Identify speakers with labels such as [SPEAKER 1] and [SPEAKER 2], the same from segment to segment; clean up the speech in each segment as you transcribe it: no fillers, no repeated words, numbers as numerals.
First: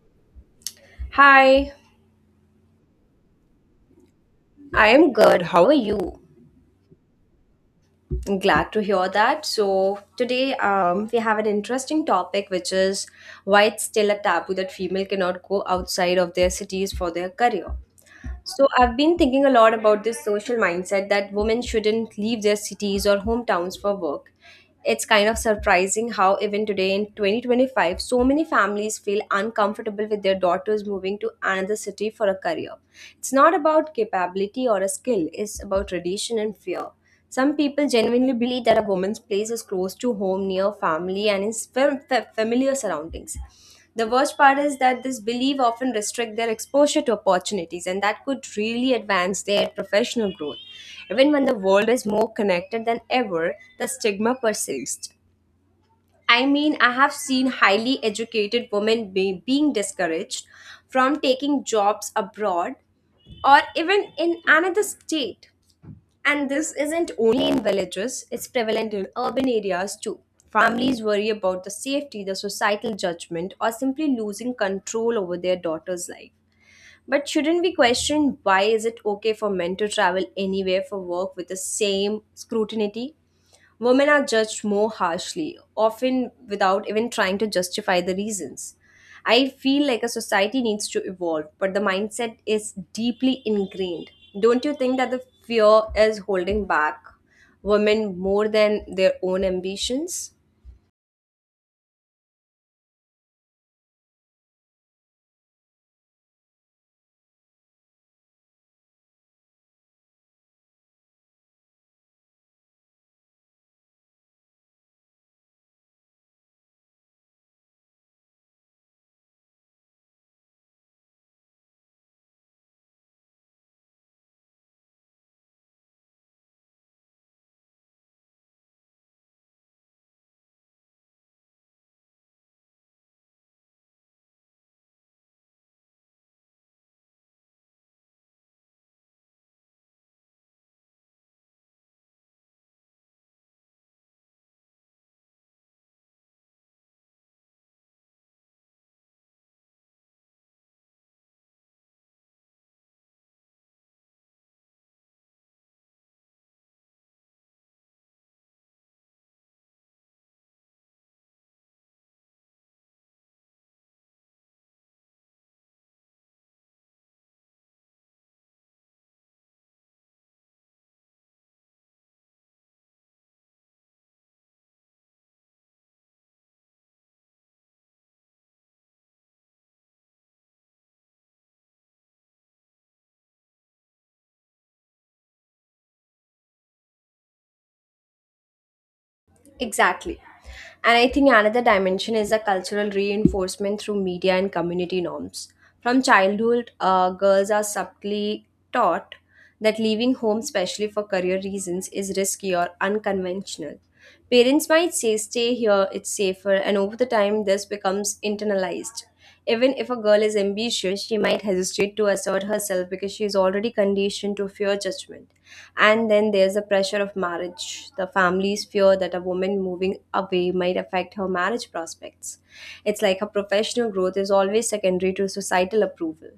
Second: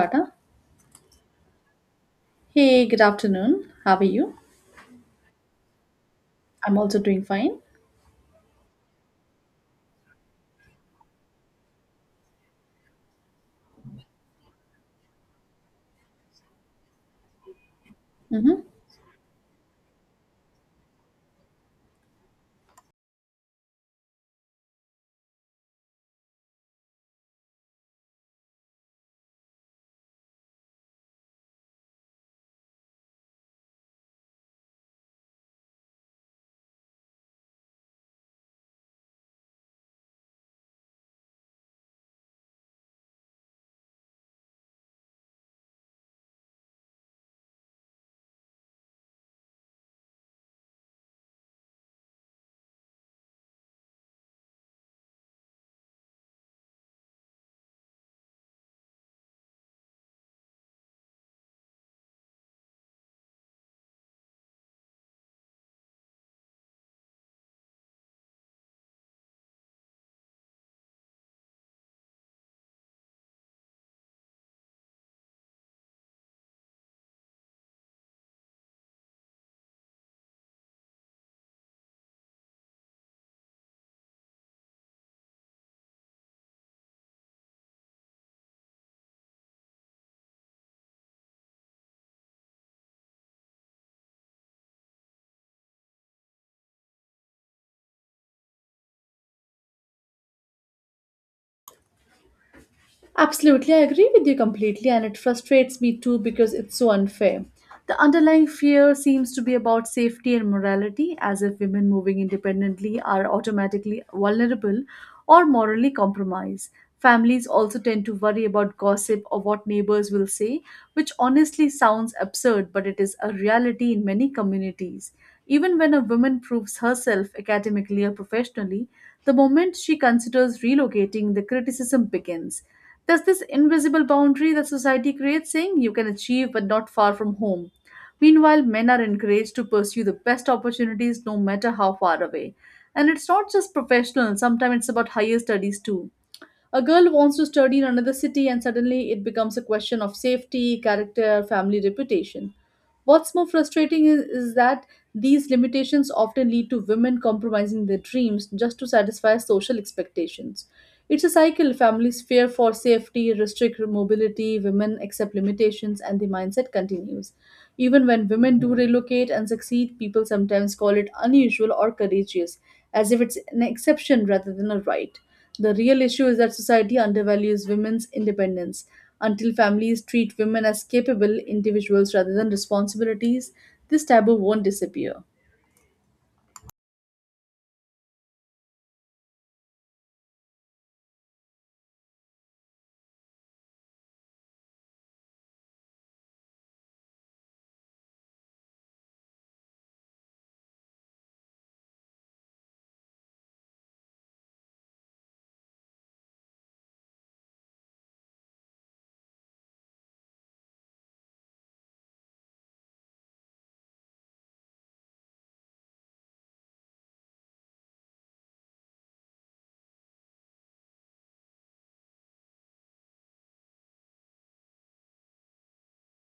[SPEAKER 1] Tata.
[SPEAKER 2] Hi,
[SPEAKER 1] Hey, good afternoon. How are you?
[SPEAKER 2] I am good. How are you?
[SPEAKER 1] I'm also doing fine.
[SPEAKER 2] I'm glad to hear that. So, today we have an interesting topic, which is why it's still a taboo that female cannot go outside of their cities for their career.
[SPEAKER 1] Hmm.
[SPEAKER 2] So I've been thinking a lot about this social mindset that women shouldn't leave their cities or hometowns for work. It's kind of surprising how even today in 2025 so many families feel uncomfortable with their daughters moving to another city for a career. It's not about capability or a skill, it's about tradition and fear. Some people genuinely believe that a woman's place is close to home, near family, and in familiar surroundings. The worst part is that this belief often restrict their exposure to opportunities, and that could really advance their professional growth. Even when the world is more connected than ever, the stigma persists. I mean, I have seen highly educated women being discouraged from taking jobs abroad or even in another state, and this isn't only in villages, it's prevalent in urban areas too. Families worry about the safety, the societal judgment, or simply losing control over their daughter's life. But shouldn't we question why is it okay for men to travel anywhere for work with the same scrutiny? Women are judged more harshly, often without even trying to justify the reasons. I feel like a society needs to evolve, but the mindset is deeply ingrained. Don't you think that the fear is holding back women more than their own ambitions?
[SPEAKER 1] Absolutely, I agree with you completely, and it frustrates me too because it's so unfair. The underlying fear seems to be about safety and morality, as if women moving independently are automatically vulnerable or morally compromised. Families also tend to worry about gossip or what neighbors will say, which honestly sounds absurd, but it is a reality in many communities. Even when a woman proves herself academically or professionally, the moment she considers relocating, the criticism begins. There's this invisible boundary that society creates saying you can achieve but not far from home. Meanwhile, men are encouraged to pursue the best opportunities no matter how far away. And it's not just professional, sometimes it's about higher studies too. A girl wants to study in another city, and suddenly it becomes a question of safety, character, family reputation. What's more frustrating is that these limitations often lead to women compromising their dreams just to satisfy social expectations. It's a cycle: families fear for safety, restrict mobility, women accept limitations, and the mindset continues. Even when women do relocate and succeed, people sometimes call it unusual or courageous, as if it's an exception rather than a right. The real issue is that society undervalues women's independence. Until families treat women as capable individuals rather than responsibilities, this taboo won't disappear.
[SPEAKER 2] Exactly. And I think another dimension is a cultural reinforcement through media and community norms. From childhood, girls are subtly taught that leaving home, especially for career reasons, is risky or unconventional. Parents might say, stay here, it's safer, and over the time, this becomes internalized. Even if a girl is ambitious, she might hesitate to assert herself because she is already conditioned to fear judgment. And then there's the pressure of marriage. The family's fear that a woman moving away might affect her marriage prospects. It's like her professional growth is always secondary to societal approval.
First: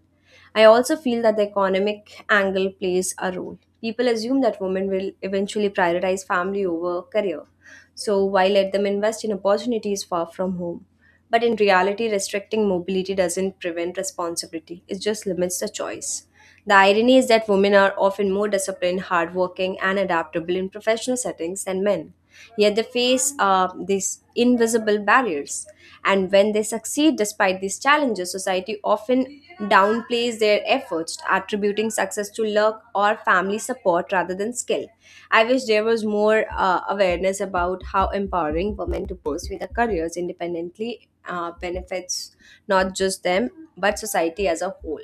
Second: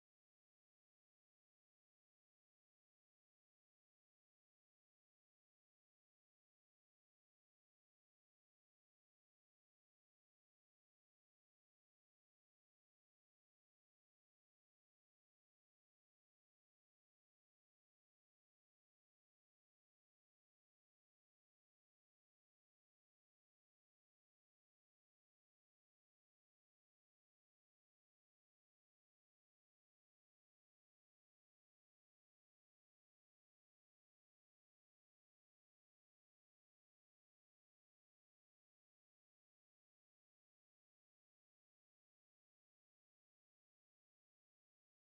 [SPEAKER 2] I also feel that the economic angle plays a role. People assume that women will eventually prioritize family over career. So why let them invest in opportunities far from home? But in reality, restricting mobility doesn't prevent responsibility, it just limits the choice. The irony is that women are often more disciplined, hardworking, and adaptable in professional settings than men. Yet they face these invisible barriers. And when they succeed despite these challenges, society often downplays their efforts, attributing success to luck or family support rather than skill. I wish there was more awareness about how empowering women to pursue their careers independently benefits not just them but society as a whole.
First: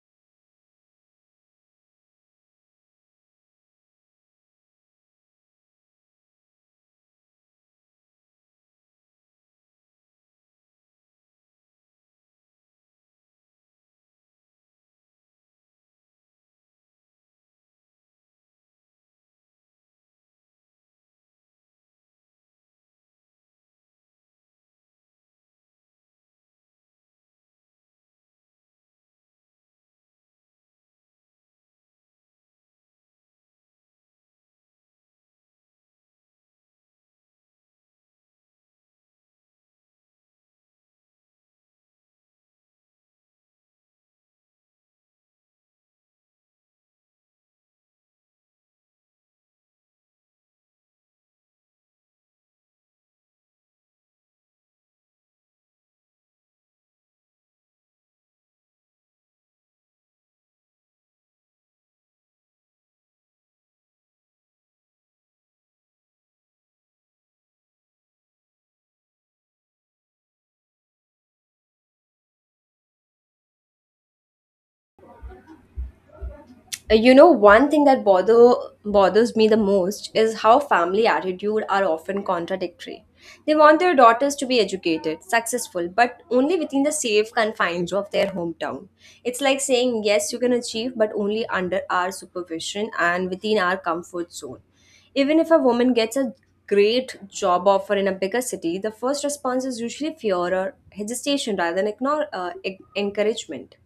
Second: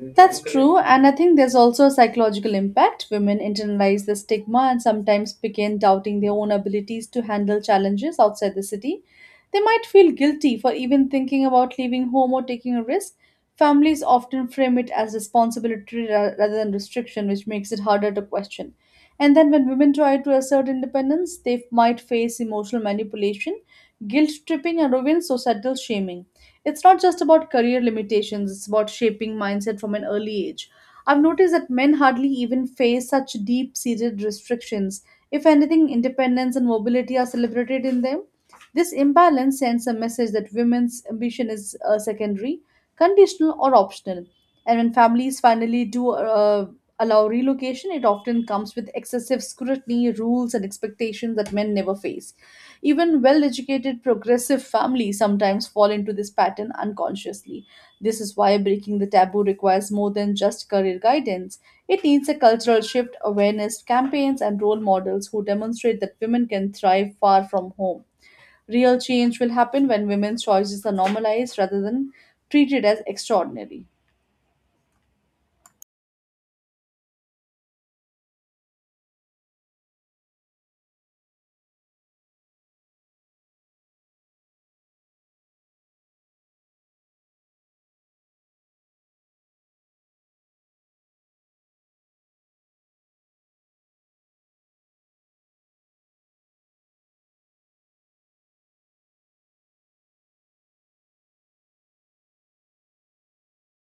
[SPEAKER 1] That's true, and I think there's also a psychological impact. Women internalize the stigma and sometimes begin doubting their own abilities to handle challenges outside the city. They might feel guilty for even thinking about leaving home or taking a risk. Families often frame it as responsibility rather than restriction, which makes it harder to question. And then, when women try to assert independence, they might face emotional manipulation, guilt tripping, and even societal shaming. It's not just about career limitations, it's about shaping mindset from an early age. I've noticed that men hardly even face such deep seated restrictions. If anything, independence and mobility are celebrated in them. This imbalance sends a message that women's ambition is secondary, conditional, or optional. And when families finally do allow relocation, it often comes with excessive scrutiny, rules, and expectations that men never face. Even well educated, progressive families sometimes fall into this pattern unconsciously. This is why breaking the taboo requires more than just career guidance. It needs a cultural shift, awareness campaigns, and role models who demonstrate that women can thrive far from home. Real change will happen when women's choices are normalized rather than treated as extraordinary.
[SPEAKER 2] You know, one thing that bothers me the most is how family attitude are often contradictory. They want their daughters to be educated, successful, but only within the safe confines of their hometown. It's like saying, yes, you can achieve, but only under our supervision and within our comfort zone. Even if a woman gets a great job offer in a bigger city, the first response is usually fear or hesitation rather than encouragement.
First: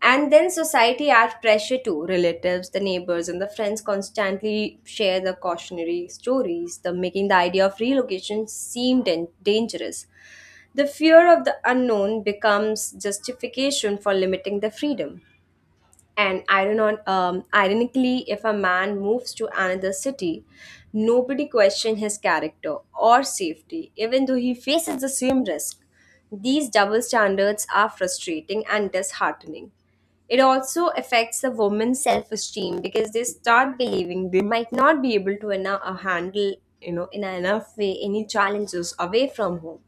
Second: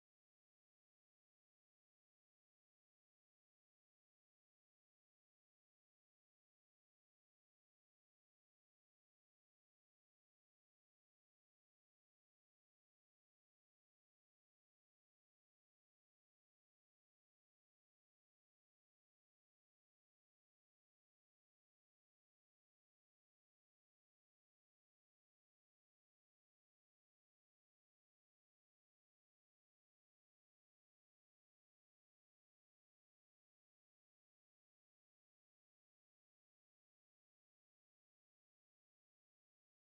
[SPEAKER 2] And then society adds pressure too. Relatives, the neighbors, and the friends constantly share the cautionary stories, the making the idea of relocation seem dangerous. The fear of the unknown becomes justification for limiting the freedom. And ironically, if a man moves to another city, nobody questions his character or safety, even though he faces the same risk. These double standards are frustrating and disheartening. It also affects the woman's self esteem because they start believing they might not be able to enough, handle, you know, in enough way any challenges away from home.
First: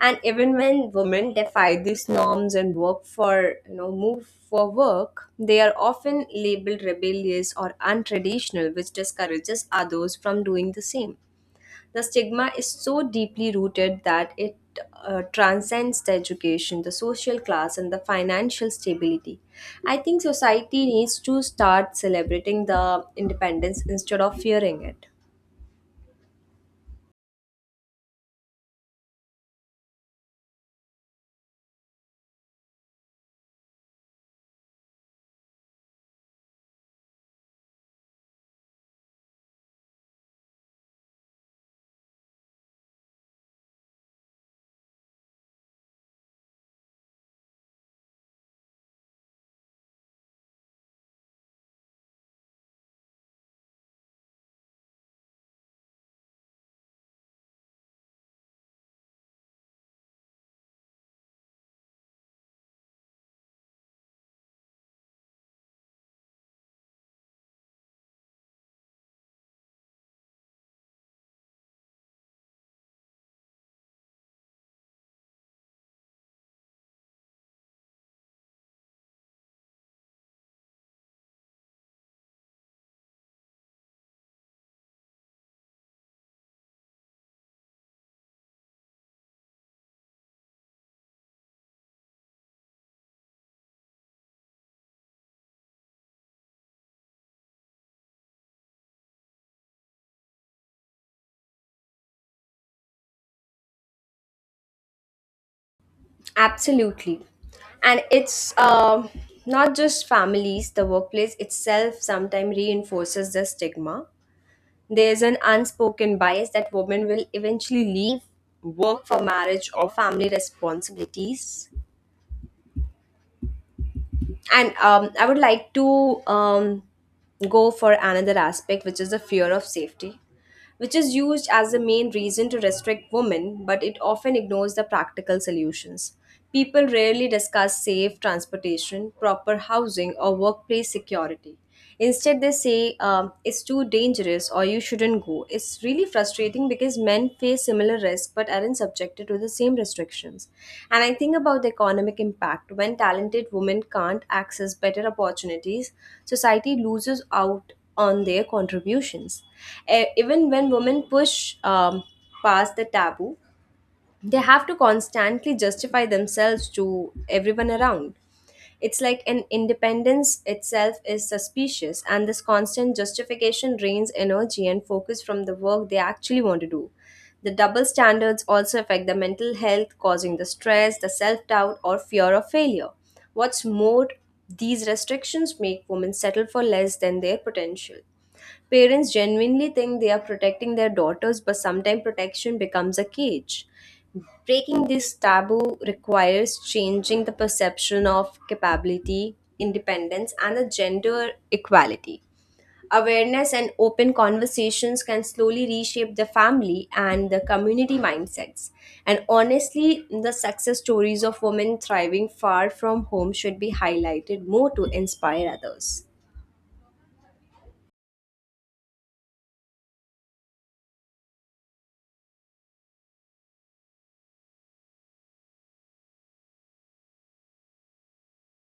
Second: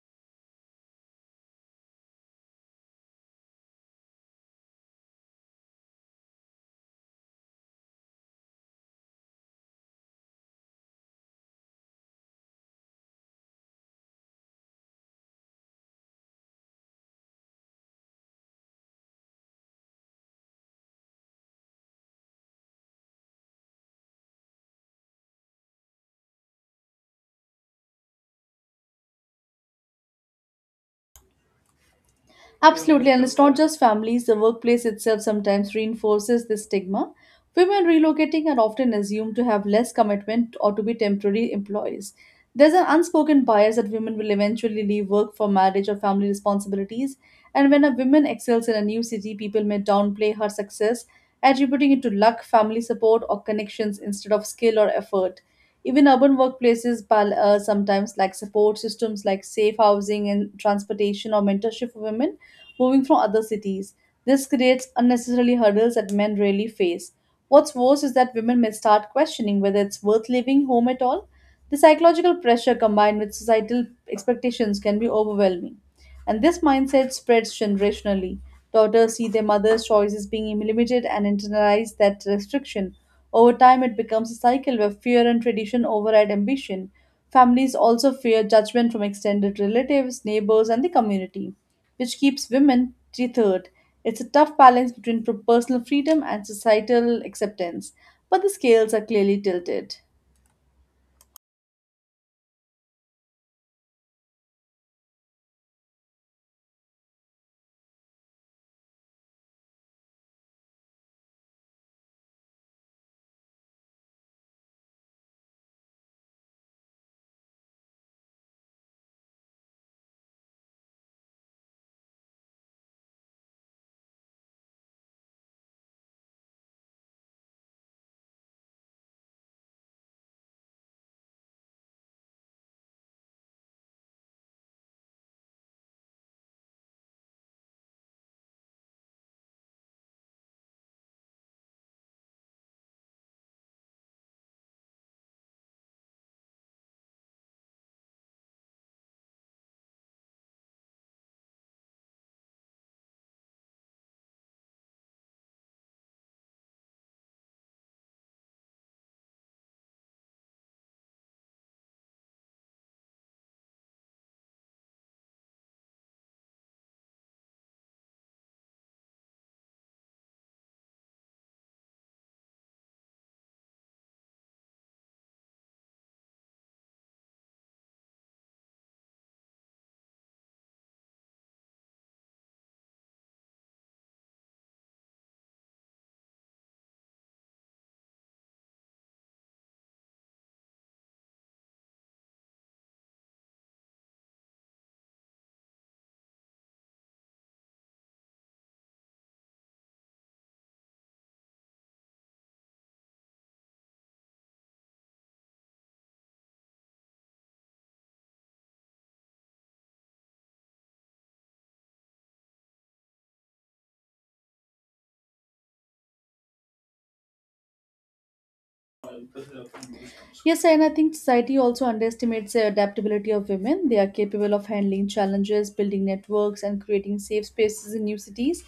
[SPEAKER 2] And even when women defy these norms and work for, you know, move for work, they are often labeled rebellious or untraditional, which discourages others from doing the same. The stigma is so deeply rooted that it transcends the education, the social class, and the financial stability. I think society needs to start celebrating the independence instead of fearing it.
[SPEAKER 1] Absolutely, and it's not just families, the workplace itself sometimes reinforces this stigma. Women relocating are often assumed to have less commitment or to be temporary employees. There's an unspoken bias that women will eventually leave work for marriage or family responsibilities, and when a woman excels in a new city, people may downplay her success, attributing it to luck, family support, or connections instead of skill or effort. Even urban workplaces sometimes lack support systems like safe housing and transportation or mentorship for women moving from other cities. This creates unnecessarily hurdles that men rarely face. What's worse is that women may start questioning whether it's worth leaving home at all. The psychological pressure combined with societal expectations can be overwhelming. And this mindset spreads generationally. Daughters see their mother's choices being limited and internalize that restriction. Over time, it becomes a cycle where fear and tradition override ambition. Families also fear judgment from extended relatives, neighbors, and the community, which keeps women tethered. It's a tough balance between personal freedom and societal acceptance, but the scales are clearly tilted.
[SPEAKER 2] Absolutely. And it's not just families, the workplace itself sometimes reinforces the stigma. There's an unspoken bias that women will eventually leave work for marriage or family responsibilities. And I would like to go for another aspect, which is the fear of safety, which is used as the main reason to restrict women, but it often ignores the practical solutions. People rarely discuss safe transportation, proper housing, or workplace security. Instead, they say, it's too dangerous or you shouldn't go. It's really frustrating because men face similar risks but aren't subjected to the same restrictions. And I think about the economic impact. When talented women can't access better opportunities, society loses out on their contributions. Even when women push past the taboo, they have to constantly justify themselves to everyone around. It's like an independence itself is suspicious, and this constant justification drains energy and focus from the work they actually want to do. The double standards also affect the mental health, causing the stress, the self doubt, or fear of failure. What's more, these restrictions make women settle for less than their potential. Parents genuinely think they are protecting their daughters, but sometimes protection becomes a cage. Breaking this taboo requires changing the perception of capability, independence, and the gender equality. Awareness and open conversations can slowly reshape the family and the community mindsets. And honestly, the success stories of women thriving far from home should be highlighted more to inspire others.
[SPEAKER 1] Yes, and I think society also underestimates the adaptability of women. They are capable of handling challenges, building networks, and creating safe spaces in new cities.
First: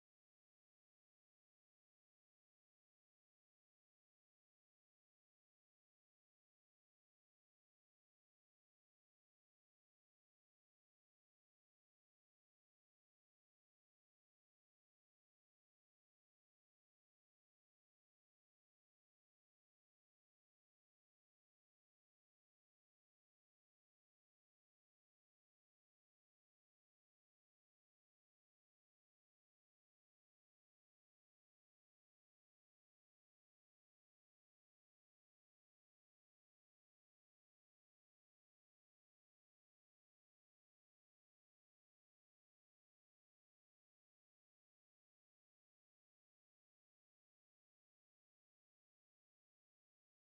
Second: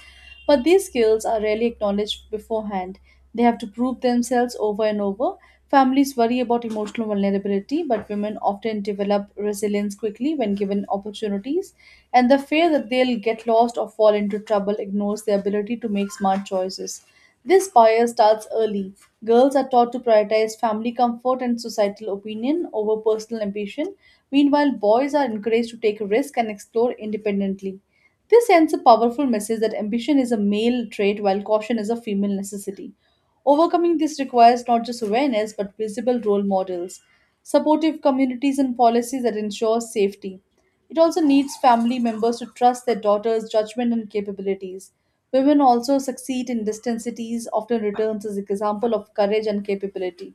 [SPEAKER 1] But these skills are rarely acknowledged beforehand. They have to prove themselves over and over. Families worry about emotional vulnerability, but women often develop resilience quickly when given opportunities, and the fear that they'll get lost or fall into trouble ignores their ability to make smart choices. This bias starts early. Girls are taught to prioritize family comfort and societal opinion over personal ambition. Meanwhile, boys are encouraged to take risks and explore independently. This sends a powerful message that ambition is a male trait while caution is a female necessity. Overcoming this requires not just awareness but visible role models, supportive communities, and policies that ensure safety. It also needs family members to trust their daughters' judgment and capabilities. Women also succeed in distant cities, often returns as an example of courage and capability.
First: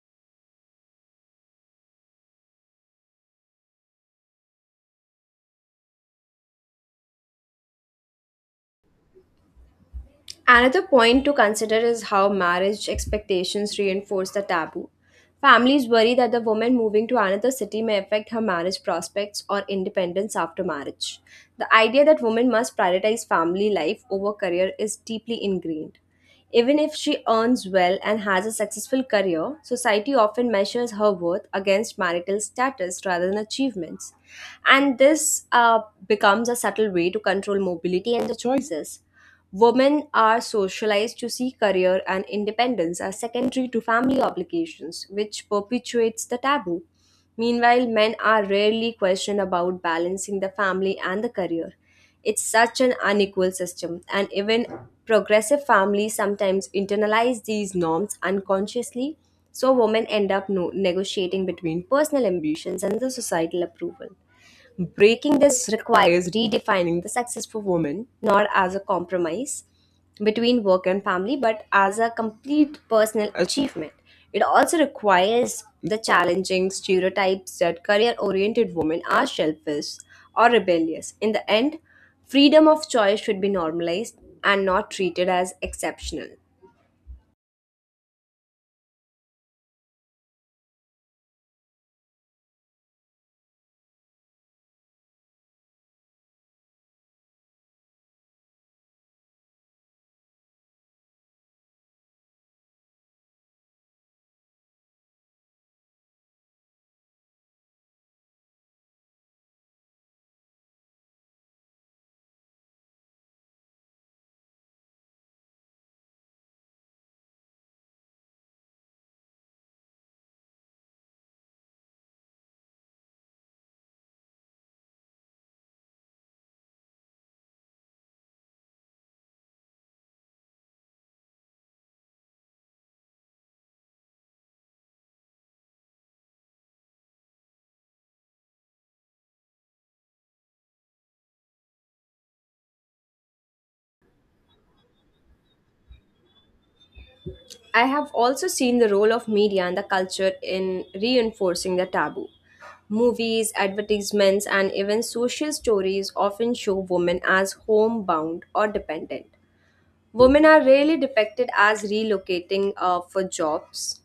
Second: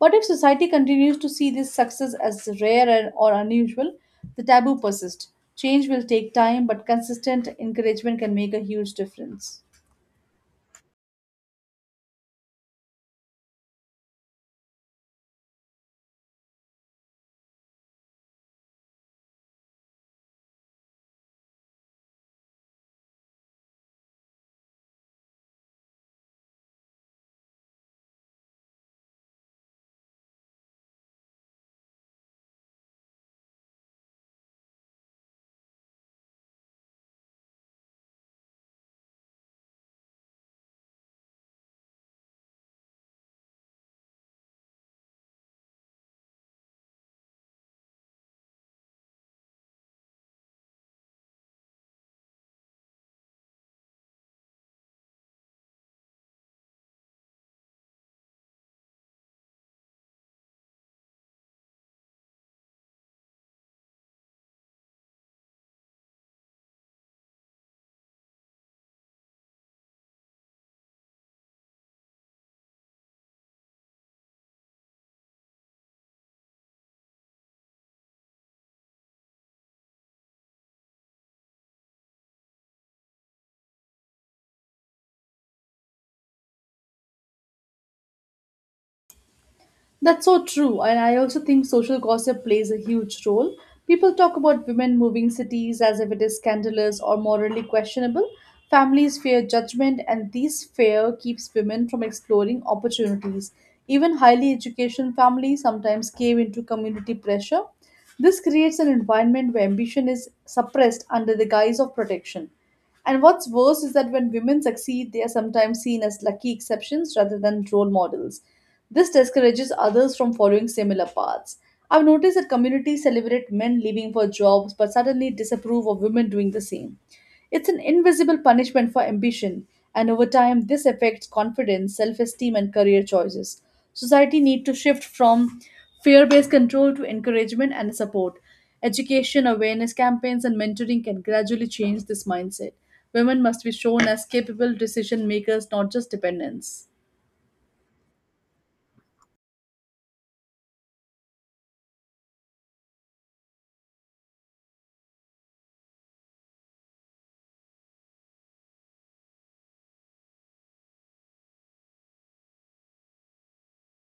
[SPEAKER 1] But if society continues to see this success as rare or unusual, the taboo persists. Change will take time, but consistent encouragement can make a huge difference.
[SPEAKER 2] Another point to consider is how marriage expectations reinforce the taboo. Families worry that the woman moving to another city may affect her marriage prospects or independence after marriage. The idea that women must prioritize family life over career is deeply ingrained. Even if she earns well and has a successful career, society often measures her worth against marital status rather than achievements. And this becomes a subtle way to control mobility and the choices. Women are socialized to see career and independence as secondary to family obligations, which perpetuates the taboo. Meanwhile, men are rarely questioned about balancing the family and the career. It's such an unequal system, and even progressive families sometimes internalize these norms unconsciously, so women end up negotiating between personal ambitions and the societal approval. Breaking this requires redefining the success for women, not as a compromise between work and family, but as a complete personal achievement. It also requires the challenging stereotypes that career oriented women are selfish or rebellious. In the end, freedom of choice should be normalized and not treated as exceptional.
[SPEAKER 1] That's so true, and I also think social gossip plays a huge role. People talk about women moving cities as if it is scandalous or morally questionable. Families fear judgment, and this fear keeps women from exploring opportunities. Even highly educated families sometimes cave into community pressure. This creates an environment where ambition is suppressed under the guise of protection. And what's worse is that when women succeed, they are sometimes seen as lucky exceptions rather than role models. This discourages others from following similar paths. I've noticed that communities celebrate men leaving for jobs but suddenly disapprove of women doing the same. It's an invisible punishment for ambition, and over time, this affects confidence, self esteem, and career choices. Society needs to shift from fear based control to encouragement and support. Education, awareness campaigns, and mentoring can gradually change this mindset. Women must be shown as capable decision makers, not just dependents.
[SPEAKER 2] I have also seen the role of media and the culture in reinforcing the taboo. Movies, advertisements, and even social stories often show women as homebound or dependent. Women are rarely depicted as relocating for jobs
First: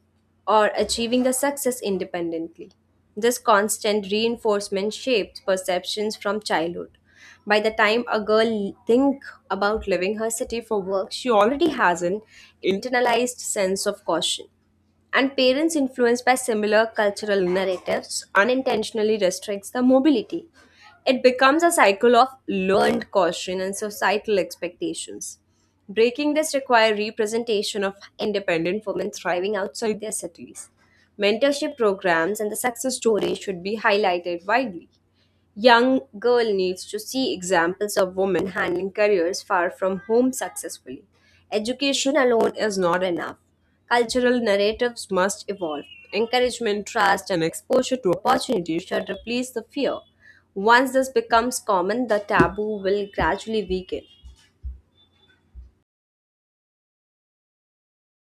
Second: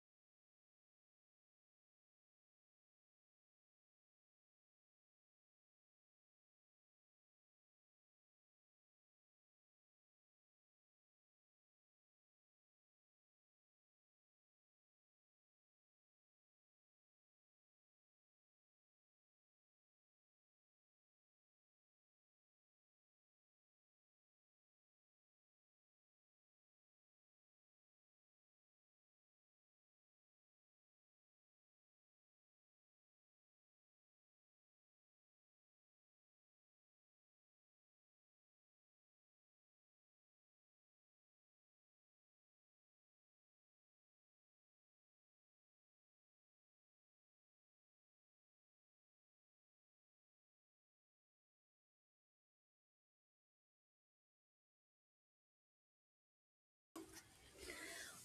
[SPEAKER 2] or achieving the success independently. This constant reinforcement shapes perceptions from childhood. By the time a girl think about leaving her city for work, she already has an internalized sense of caution. And parents influenced by similar cultural narratives unintentionally restricts the mobility. It becomes a cycle of learned caution and societal expectations. Breaking this requires representation of independent women thriving outside their cities. Mentorship programs and the success stories should be highlighted widely. Young girl needs to see examples of women handling careers far from home successfully. Education alone is not enough. Cultural narratives must evolve. Encouragement, trust, and exposure to opportunities should replace the fear. Once this becomes common, the taboo will gradually weaken.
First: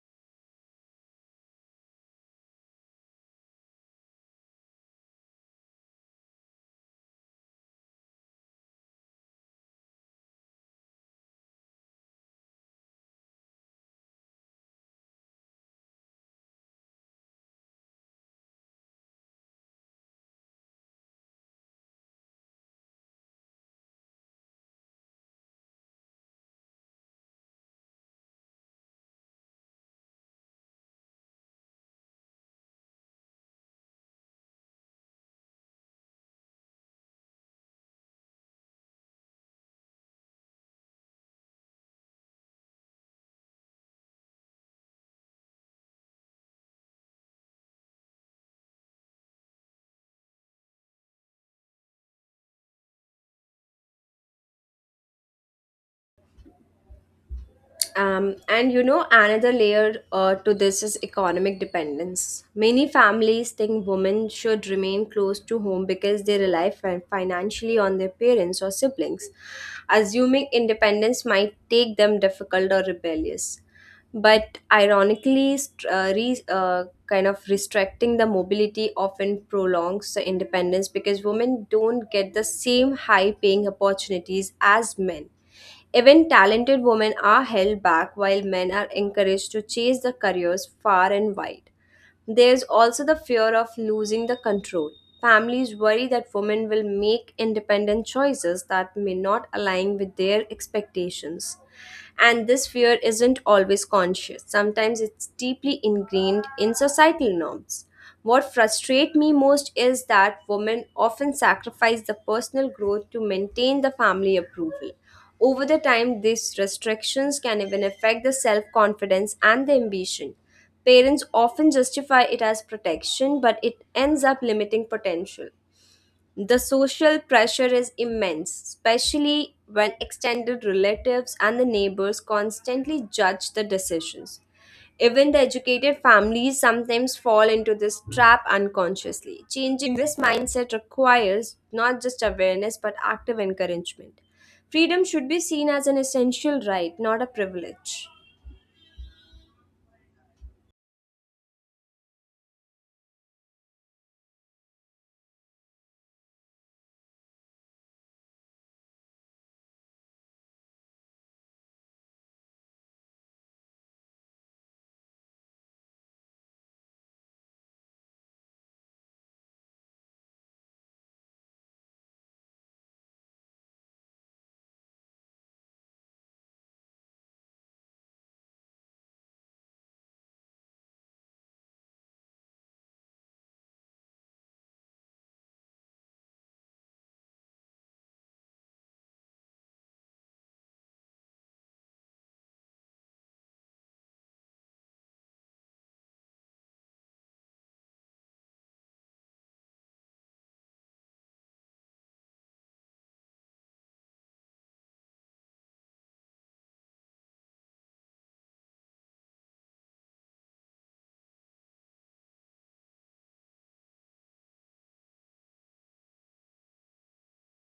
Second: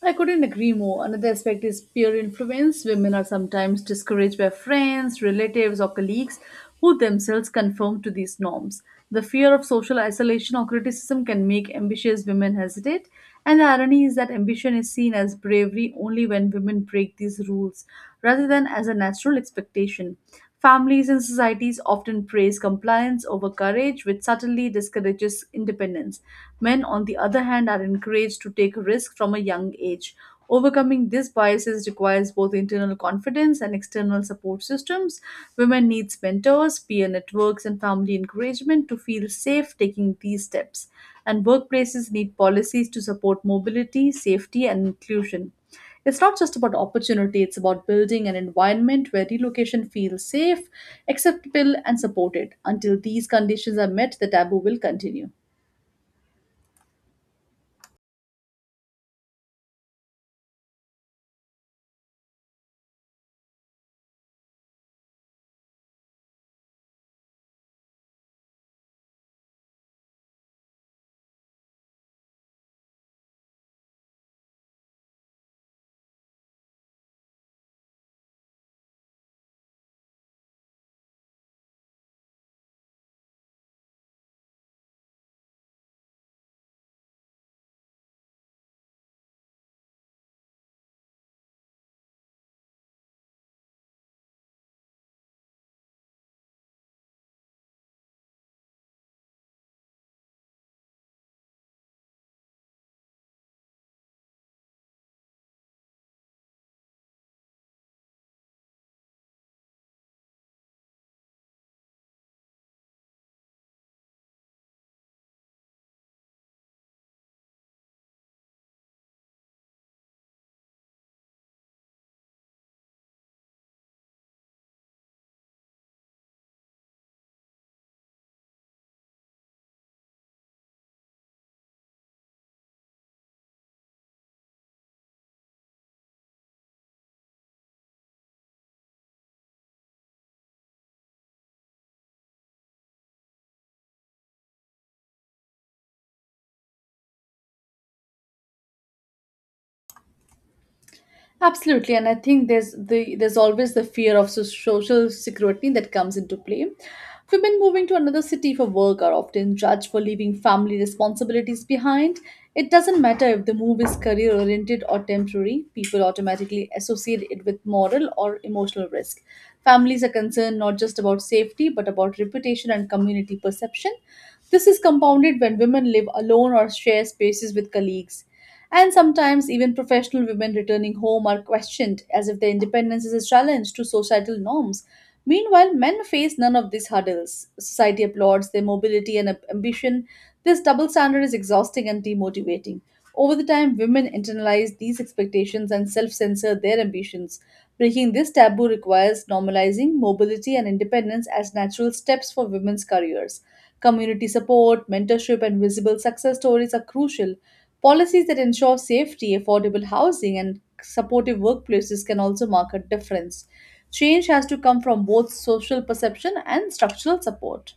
[SPEAKER 1] I couldn't agree more. Another aspect is peer influence. Women are sometimes discouraged by friends, relatives, or colleagues who themselves conform to these norms. The fear of social isolation or criticism can make ambitious women hesitate, and the irony is that ambition is seen as bravery only when women break these rules rather than as a natural expectation. Families and societies often praise compliance over courage, which subtly discourages independence. Men, on the other hand, are encouraged to take risks from a young age. Overcoming these biases requires both internal confidence and external support systems. Women need mentors, peer networks, and family encouragement to feel safe taking these steps. And workplaces need policies to support mobility, safety, and inclusion. It's not just about opportunity, it's about building an environment where relocation feels safe, acceptable, and supported. Until these conditions are met, the taboo will continue.
[SPEAKER 2] And you know, another layer to this is economic dependence. Many families think women should remain close to home because they rely financially on their parents or siblings, assuming independence might take them difficult or rebellious. But ironically, kind of restricting the mobility often prolongs the independence because women don't get the same high paying opportunities as men. Even talented women are held back while men are encouraged to chase the careers far and wide. There's also the fear of losing the control. Families worry that women will make independent choices that may not align with their expectations. And this fear isn't always conscious, sometimes it's deeply ingrained in societal norms. What frustrates me most is that women often sacrifice the personal growth to maintain the family approval. Over the time, these restrictions can even affect the self confidence and the ambition. Parents often justify it as protection, but it ends up limiting potential. The social pressure is immense, especially when extended relatives and the neighbors constantly judge the decisions. Even the educated families sometimes fall into this trap unconsciously. Changing this mindset requires not just awareness but active encouragement. Freedom should be seen as an essential right, not a privilege.
[SPEAKER 1] Absolutely, and I think there's always the fear of social security that comes into play. Women moving to another city for work are often judged for leaving family responsibilities behind. It doesn't matter if the move is career oriented or temporary, people automatically associate it with moral or emotional risk. Families are concerned not just about safety but about reputation and community perception. This is compounded when women live alone or share spaces with colleagues. And sometimes even professional women returning home are questioned as if their independence is a challenge to societal norms. Meanwhile, men face none of these hurdles. Society applauds their mobility and ambition. This double standard is exhausting and demotivating. Over the time, women internalize these expectations and self censor their ambitions. Breaking this taboo requires normalizing mobility and independence as natural steps for women's careers. Community support, mentorship, and visible success stories are crucial. Policies that ensure safety, affordable housing, and supportive workplaces can also mark a difference. Change has to come from both social perception and structural support.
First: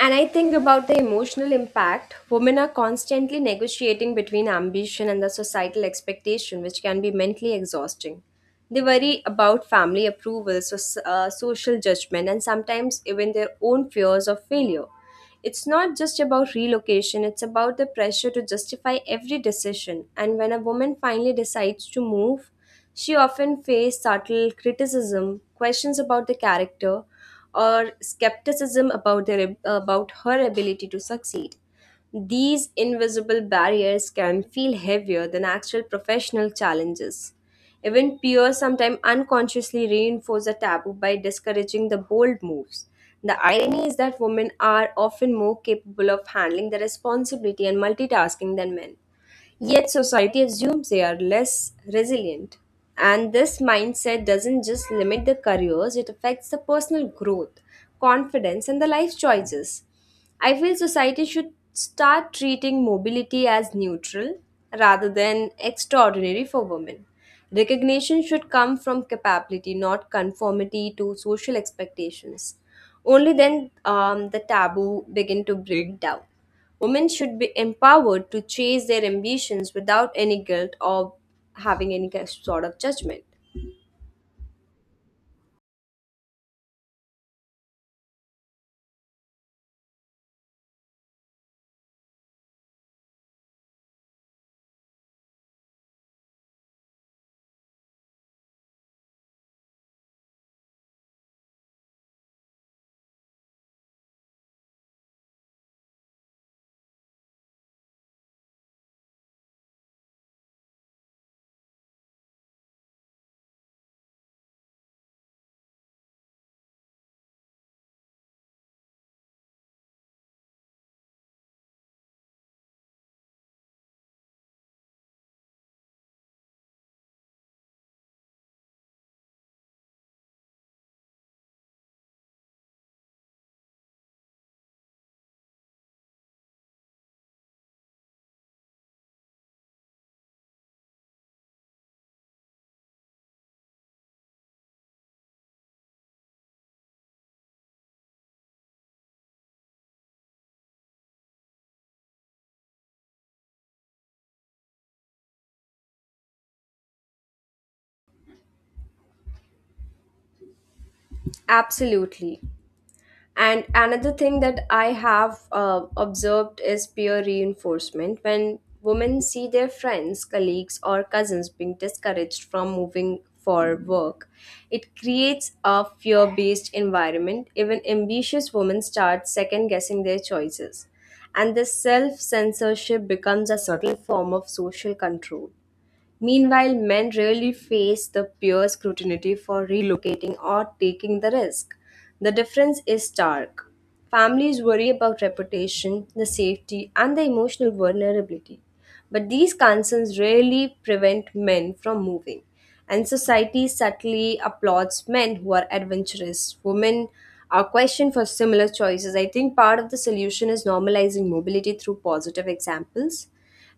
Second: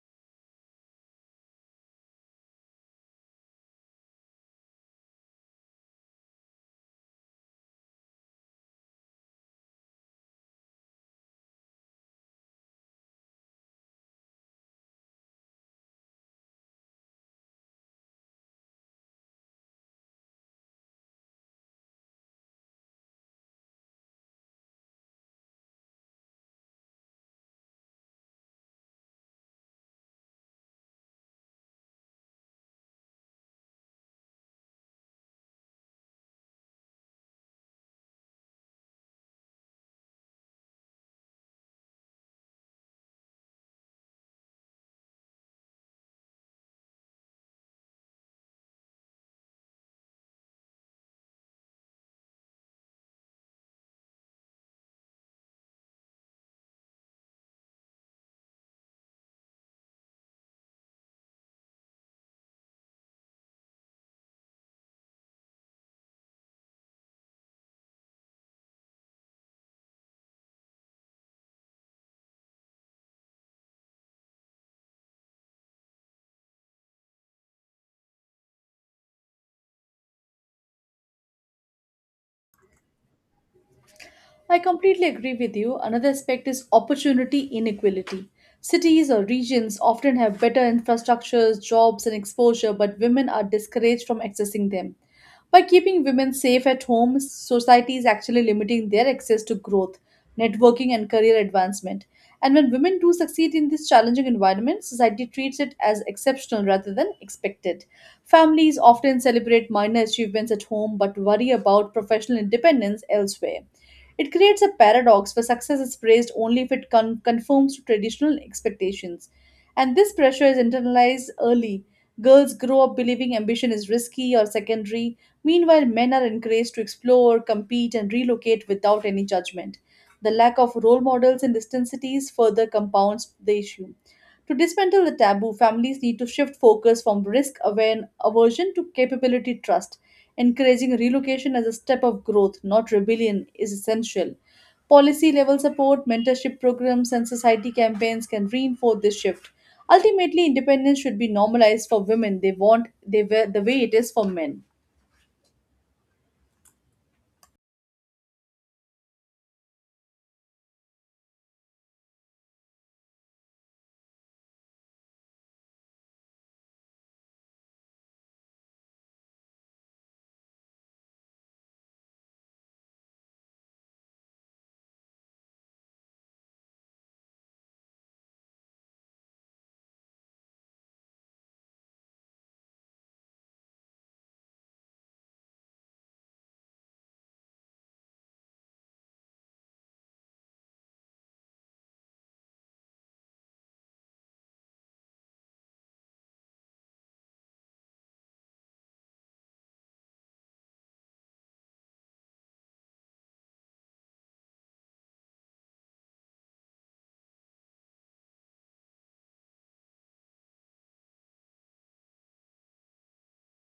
[SPEAKER 2] And I think about the emotional impact. Women are constantly negotiating between ambition and the societal expectation, which can be mentally exhausting. They worry about family approval, so, social judgment, and sometimes even their own fears of failure. It's not just about relocation, it's about the pressure to justify every decision. And when a woman finally decides to move, she often faces subtle criticism, questions about the character, or skepticism about their about her ability to succeed. These invisible barriers can feel heavier than actual professional challenges. Even peers sometimes unconsciously reinforce a taboo by discouraging the bold moves. The irony is that women are often more capable of handling the responsibility and multitasking than men. Yet society assumes they are less resilient. And this mindset doesn't just limit the careers, it affects the personal growth, confidence, and the life choices. I feel society should start treating mobility as neutral rather than extraordinary for women. Recognition should come from capability, not conformity to social expectations. Only then the taboo begin to break down. Women should be empowered to chase their ambitions without any guilt or having any sort of judgment.
[SPEAKER 1] I completely agree with you. Another aspect is opportunity inequality. Cities or regions often have better infrastructures, jobs, and exposure, but women are discouraged from accessing them. By keeping women safe at home, society is actually limiting their access to growth, networking, and career advancement. And when women do succeed in this challenging environment, society treats it as exceptional rather than expected. Families often celebrate minor achievements at home but worry about professional independence elsewhere. It creates a paradox where success is praised only if it conforms to traditional expectations. And this pressure is internalized early. Girls grow up believing ambition is risky or secondary. Meanwhile, men are encouraged to explore, compete, and relocate without any judgment. The lack of role models in distant cities further compounds the issue. To dismantle the taboo, families need to shift focus from risk aversion to capability trust. Encouraging relocation as a step of growth, not rebellion, is essential. Policy level support, mentorship programs, and society campaigns can reinforce this shift. Ultimately, independence should be normalized for women. They want they were the way it is for men.
[SPEAKER 2] Absolutely. And another thing that I have observed is peer reinforcement. When women see their friends, colleagues, or cousins being discouraged from moving for work, it creates a fear based environment. Even ambitious women start second guessing their choices. And this self censorship becomes a subtle form of social control. Meanwhile, men rarely face the peer scrutiny for relocating or taking the risk. The difference is stark. Families worry about reputation, the safety, and the emotional vulnerability. But these concerns rarely prevent men from moving. And society subtly applauds men who are adventurous. Women are questioned for similar choices. I think part of the solution is normalizing mobility through positive examples.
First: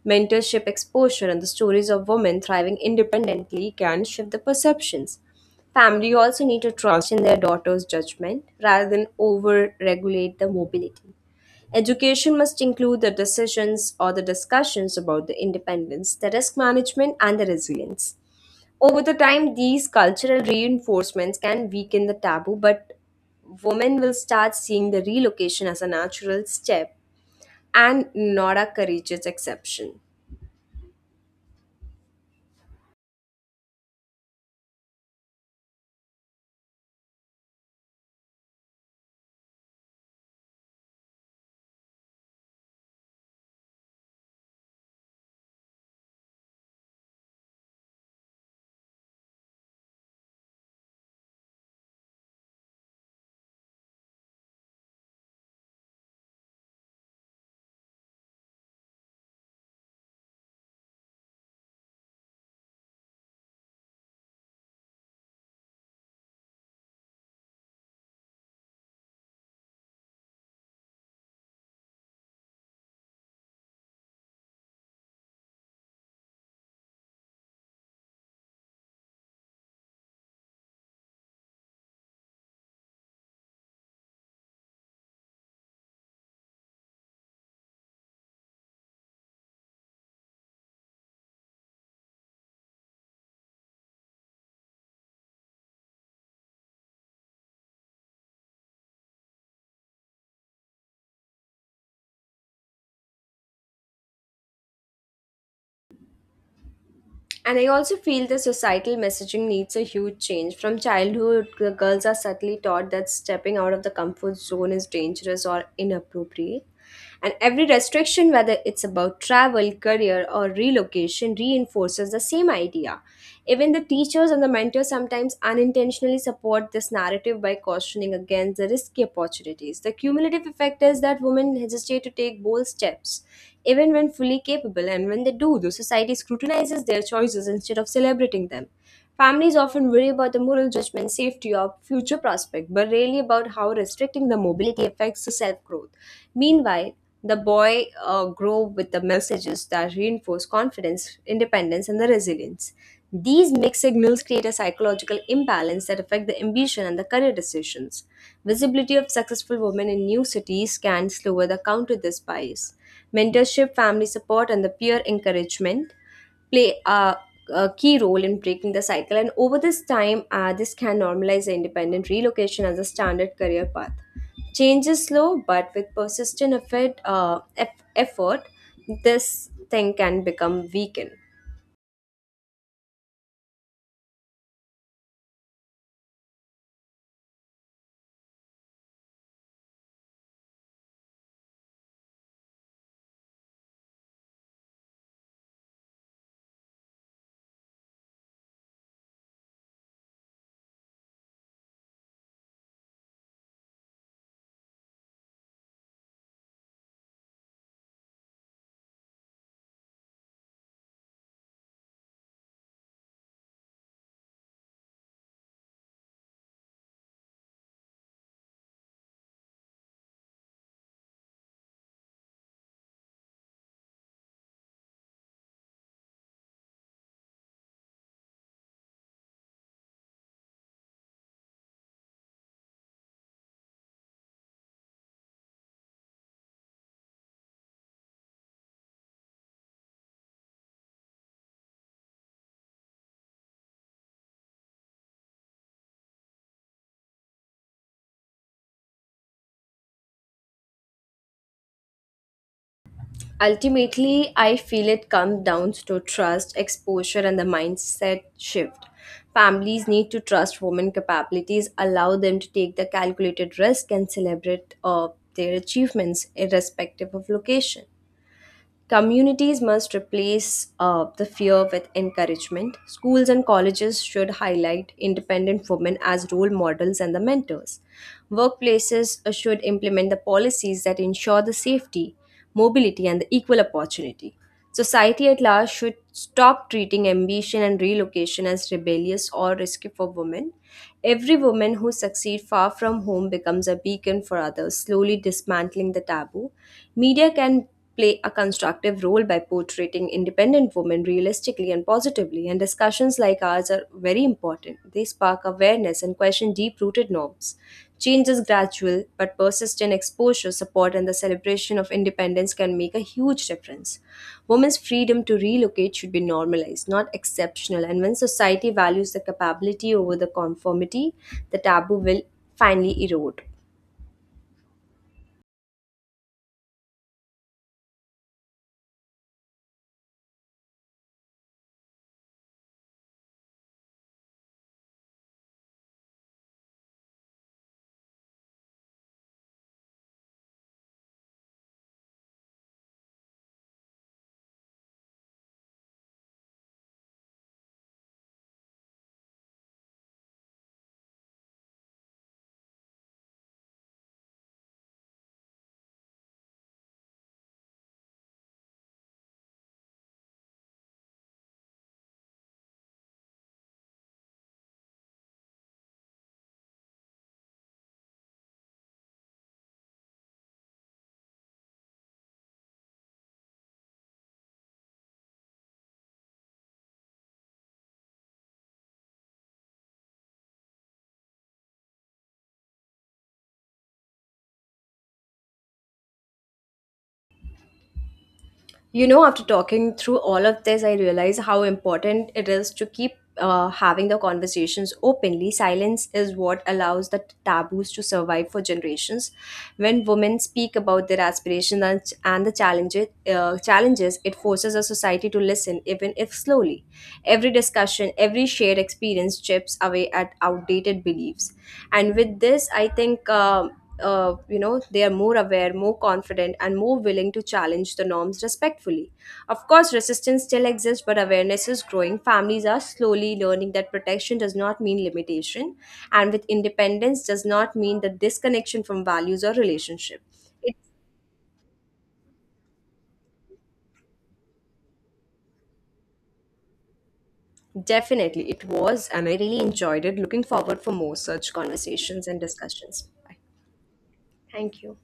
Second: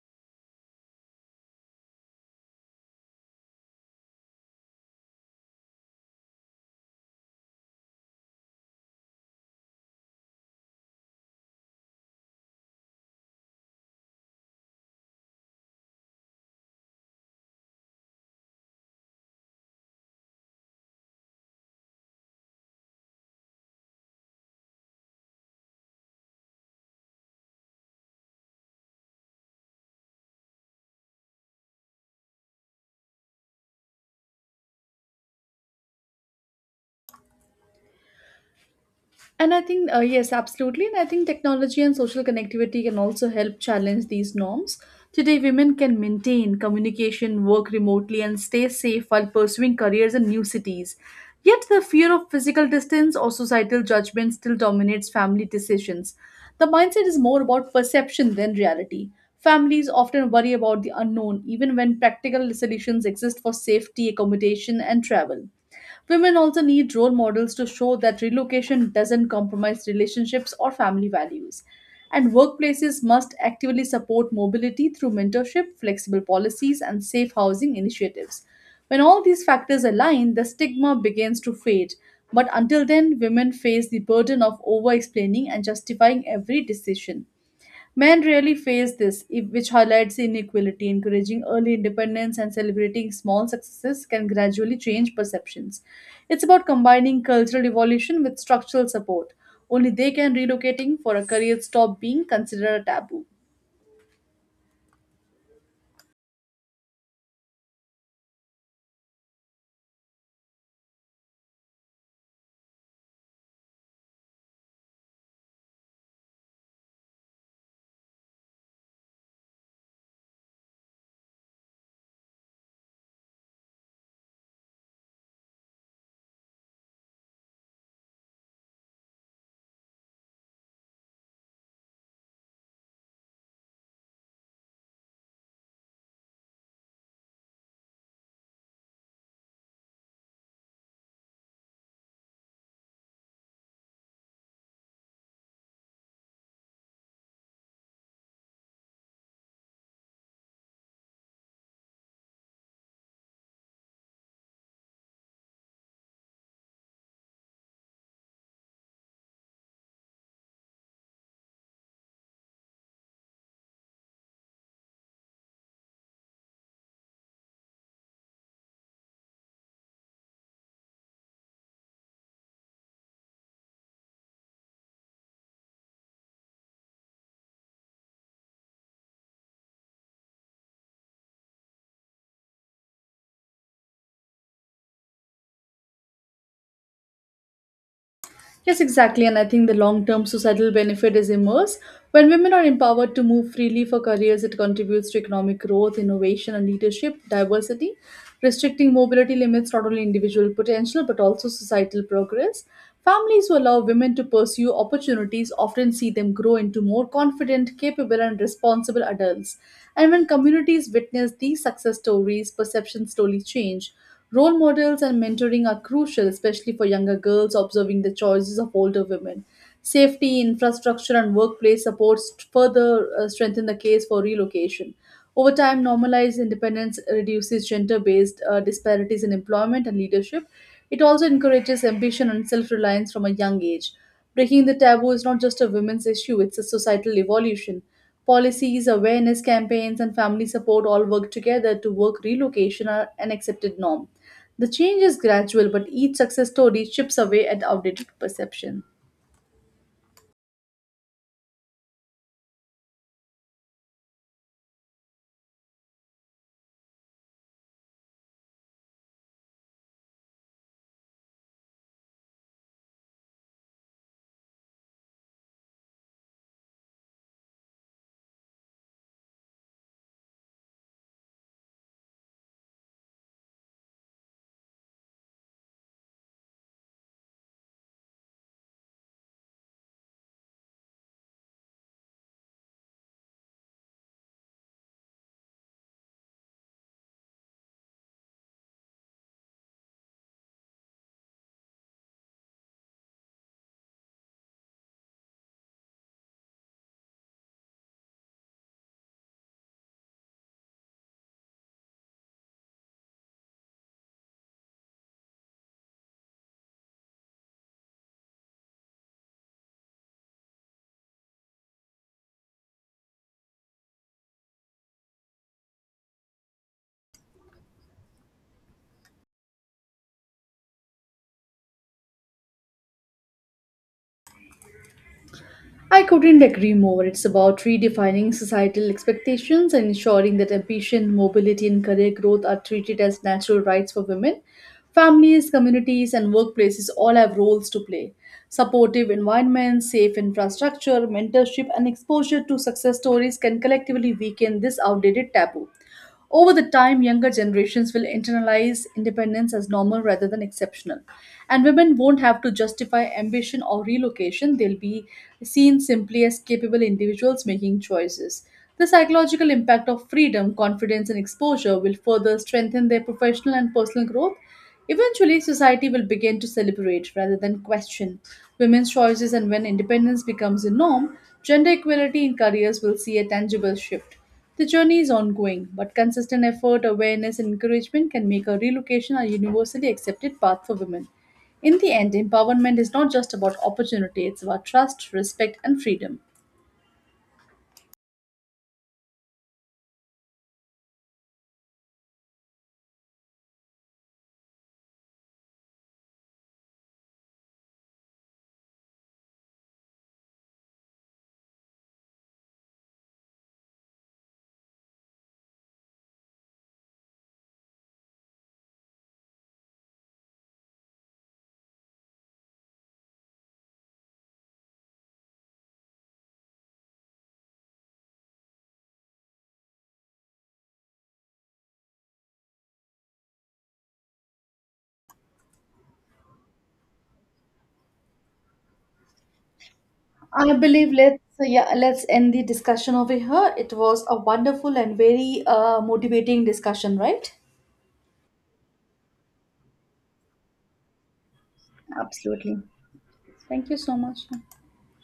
[SPEAKER 2] Mentorship exposure and the stories of women thriving independently can shift the perceptions. Family also need to trust in their daughter's judgment rather than over regulate the mobility. Education must include the decisions or the discussions about the independence, the risk management, and the resilience. Over the time, these cultural reinforcements can weaken the taboo, but women will start seeing the relocation as a natural step and not a courageous exception.
[SPEAKER 1] And I think, yes, absolutely. And I think technology and social connectivity can also help challenge these norms. Today, women can maintain communication, work remotely, and stay safe while pursuing careers in new cities. Yet, the fear of physical distance or societal judgment still dominates family decisions. The mindset is more about perception than reality. Families often worry about the unknown, even when practical solutions exist for safety, accommodation, and travel. Women also need role models to show that relocation doesn't compromise relationships or family values. And workplaces must actively support mobility through mentorship, flexible policies, and safe housing initiatives. When all these factors align, the stigma begins to fade. But until then, women face the burden of over explaining and justifying every decision. Men rarely face this, which highlights inequality. Encouraging early independence and celebrating small successes can gradually change perceptions. It's about combining cultural evolution with structural support. Only they can relocating for a career stop being considered a taboo.
[SPEAKER 2] And I also feel the societal messaging needs a huge change. From childhood, the girls are subtly taught that stepping out of the comfort zone is dangerous or inappropriate. And every restriction, whether it's about travel, career, or relocation, reinforces the same idea. Even the teachers and the mentors sometimes unintentionally support this narrative by cautioning against the risky opportunities. The cumulative effect is that women hesitate to take bold steps, even when fully capable, and when they do, the society scrutinizes their choices instead of celebrating them. Families often worry about the moral judgment, safety, or future prospect, but rarely about how restricting the mobility affects the self growth. Meanwhile, the boy grow with the messages that reinforce confidence, independence, and the resilience. These mixed signals create a psychological imbalance that affect the ambition and the career decisions. Visibility of successful women in new cities can slower the counter this bias. Mentorship, family support, and the peer encouragement play a key role in breaking the cycle. And over this time, this can normalize the independent relocation as a standard career path. Change is slow, but with persistent effort, effort, this thing can become weakened.
[SPEAKER 1] Yes, exactly. And I think the long term societal benefit is immense. When women are empowered to move freely for careers, it contributes to economic growth, innovation, and leadership diversity. Restricting mobility limits not only individual potential but also societal progress. Families who allow women to pursue opportunities often see them grow into more confident, capable, and responsible adults. And when communities witness these success stories, perceptions slowly change. Role models and mentoring are crucial, especially for younger girls observing the choices of older women. Safety, infrastructure, and workplace supports further strengthen the case for relocation. Over time, normalized independence reduces gender based disparities in employment and leadership. It also encourages ambition and self reliance from a young age. Breaking the taboo is not just a women's issue, it's a societal evolution. Policies, awareness campaigns, and family support all work together to work relocation are an accepted norm. The change is gradual, but each success story chips away at outdated perception.
[SPEAKER 2] Ultimately, I feel it comes down to trust, exposure, and the mindset shift. Families need to trust women capabilities, allow them to take the calculated risk, and celebrate their achievements irrespective of location. Communities must replace the fear with encouragement. Schools and colleges should highlight independent women as role models and the mentors. Workplaces should implement the policies that ensure the safety, mobility, and the equal opportunity. Society at large should stop treating ambition and relocation as rebellious or risky for women. Every woman who succeeds far from home becomes a beacon for others, slowly dismantling the taboo. Media can play a constructive role by portraying independent women realistically and positively, and discussions like ours are very important. They spark awareness and question deep rooted norms. Change is gradual, but persistent exposure, support, and the celebration of independence can make a huge difference. Women's freedom to relocate should be normalized, not exceptional, and when society values the capability over the conformity, the taboo will finally erode.
[SPEAKER 1] I couldn't agree more. It's about redefining societal expectations and ensuring that ambition, mobility, and career growth are treated as natural rights for women. Families, communities, and workplaces all have roles to play. Supportive environments, safe infrastructure, mentorship, and exposure to success stories can collectively weaken this outdated taboo. Over the time, younger generations will internalize independence as normal rather than exceptional. And women won't have to justify ambition or relocation, they'll be seen simply as capable individuals making choices. The psychological impact of freedom, confidence, and exposure will further strengthen their professional and personal growth. Eventually, society will begin to celebrate rather than question women's choices, and when independence becomes a norm, gender equality in careers will see a tangible shift. The journey is ongoing, but consistent effort, awareness, and encouragement can make a relocation a universally accepted path for women. In the end, empowerment is not just about opportunity, it's about trust, respect, and freedom.
[SPEAKER 2] You know, after talking through all of this, I realize how important it is to keep having the conversations openly. Silence is what allows the taboos to survive for generations. When women speak about their aspirations and the challenges, it forces a society to listen, even if slowly. Every discussion, every shared experience chips away at outdated beliefs. And with this, I think they are more aware, more confident, and more willing to challenge the norms respectfully. Of course resistance still exists, but awareness is growing. Families are slowly learning that protection does not mean limitation, and with independence does not mean the disconnection from values or relationship.
[SPEAKER 1] I
[SPEAKER 2] It
[SPEAKER 1] believe let's end the discussion over here. It was a wonderful and very motivating discussion, right?
[SPEAKER 2] definitely, it was, and I really enjoyed it. Looking forward for more such conversations and
[SPEAKER 1] Absolutely.
[SPEAKER 2] discussions. Bye.
[SPEAKER 1] Thank you so much.
[SPEAKER 2] Thank you.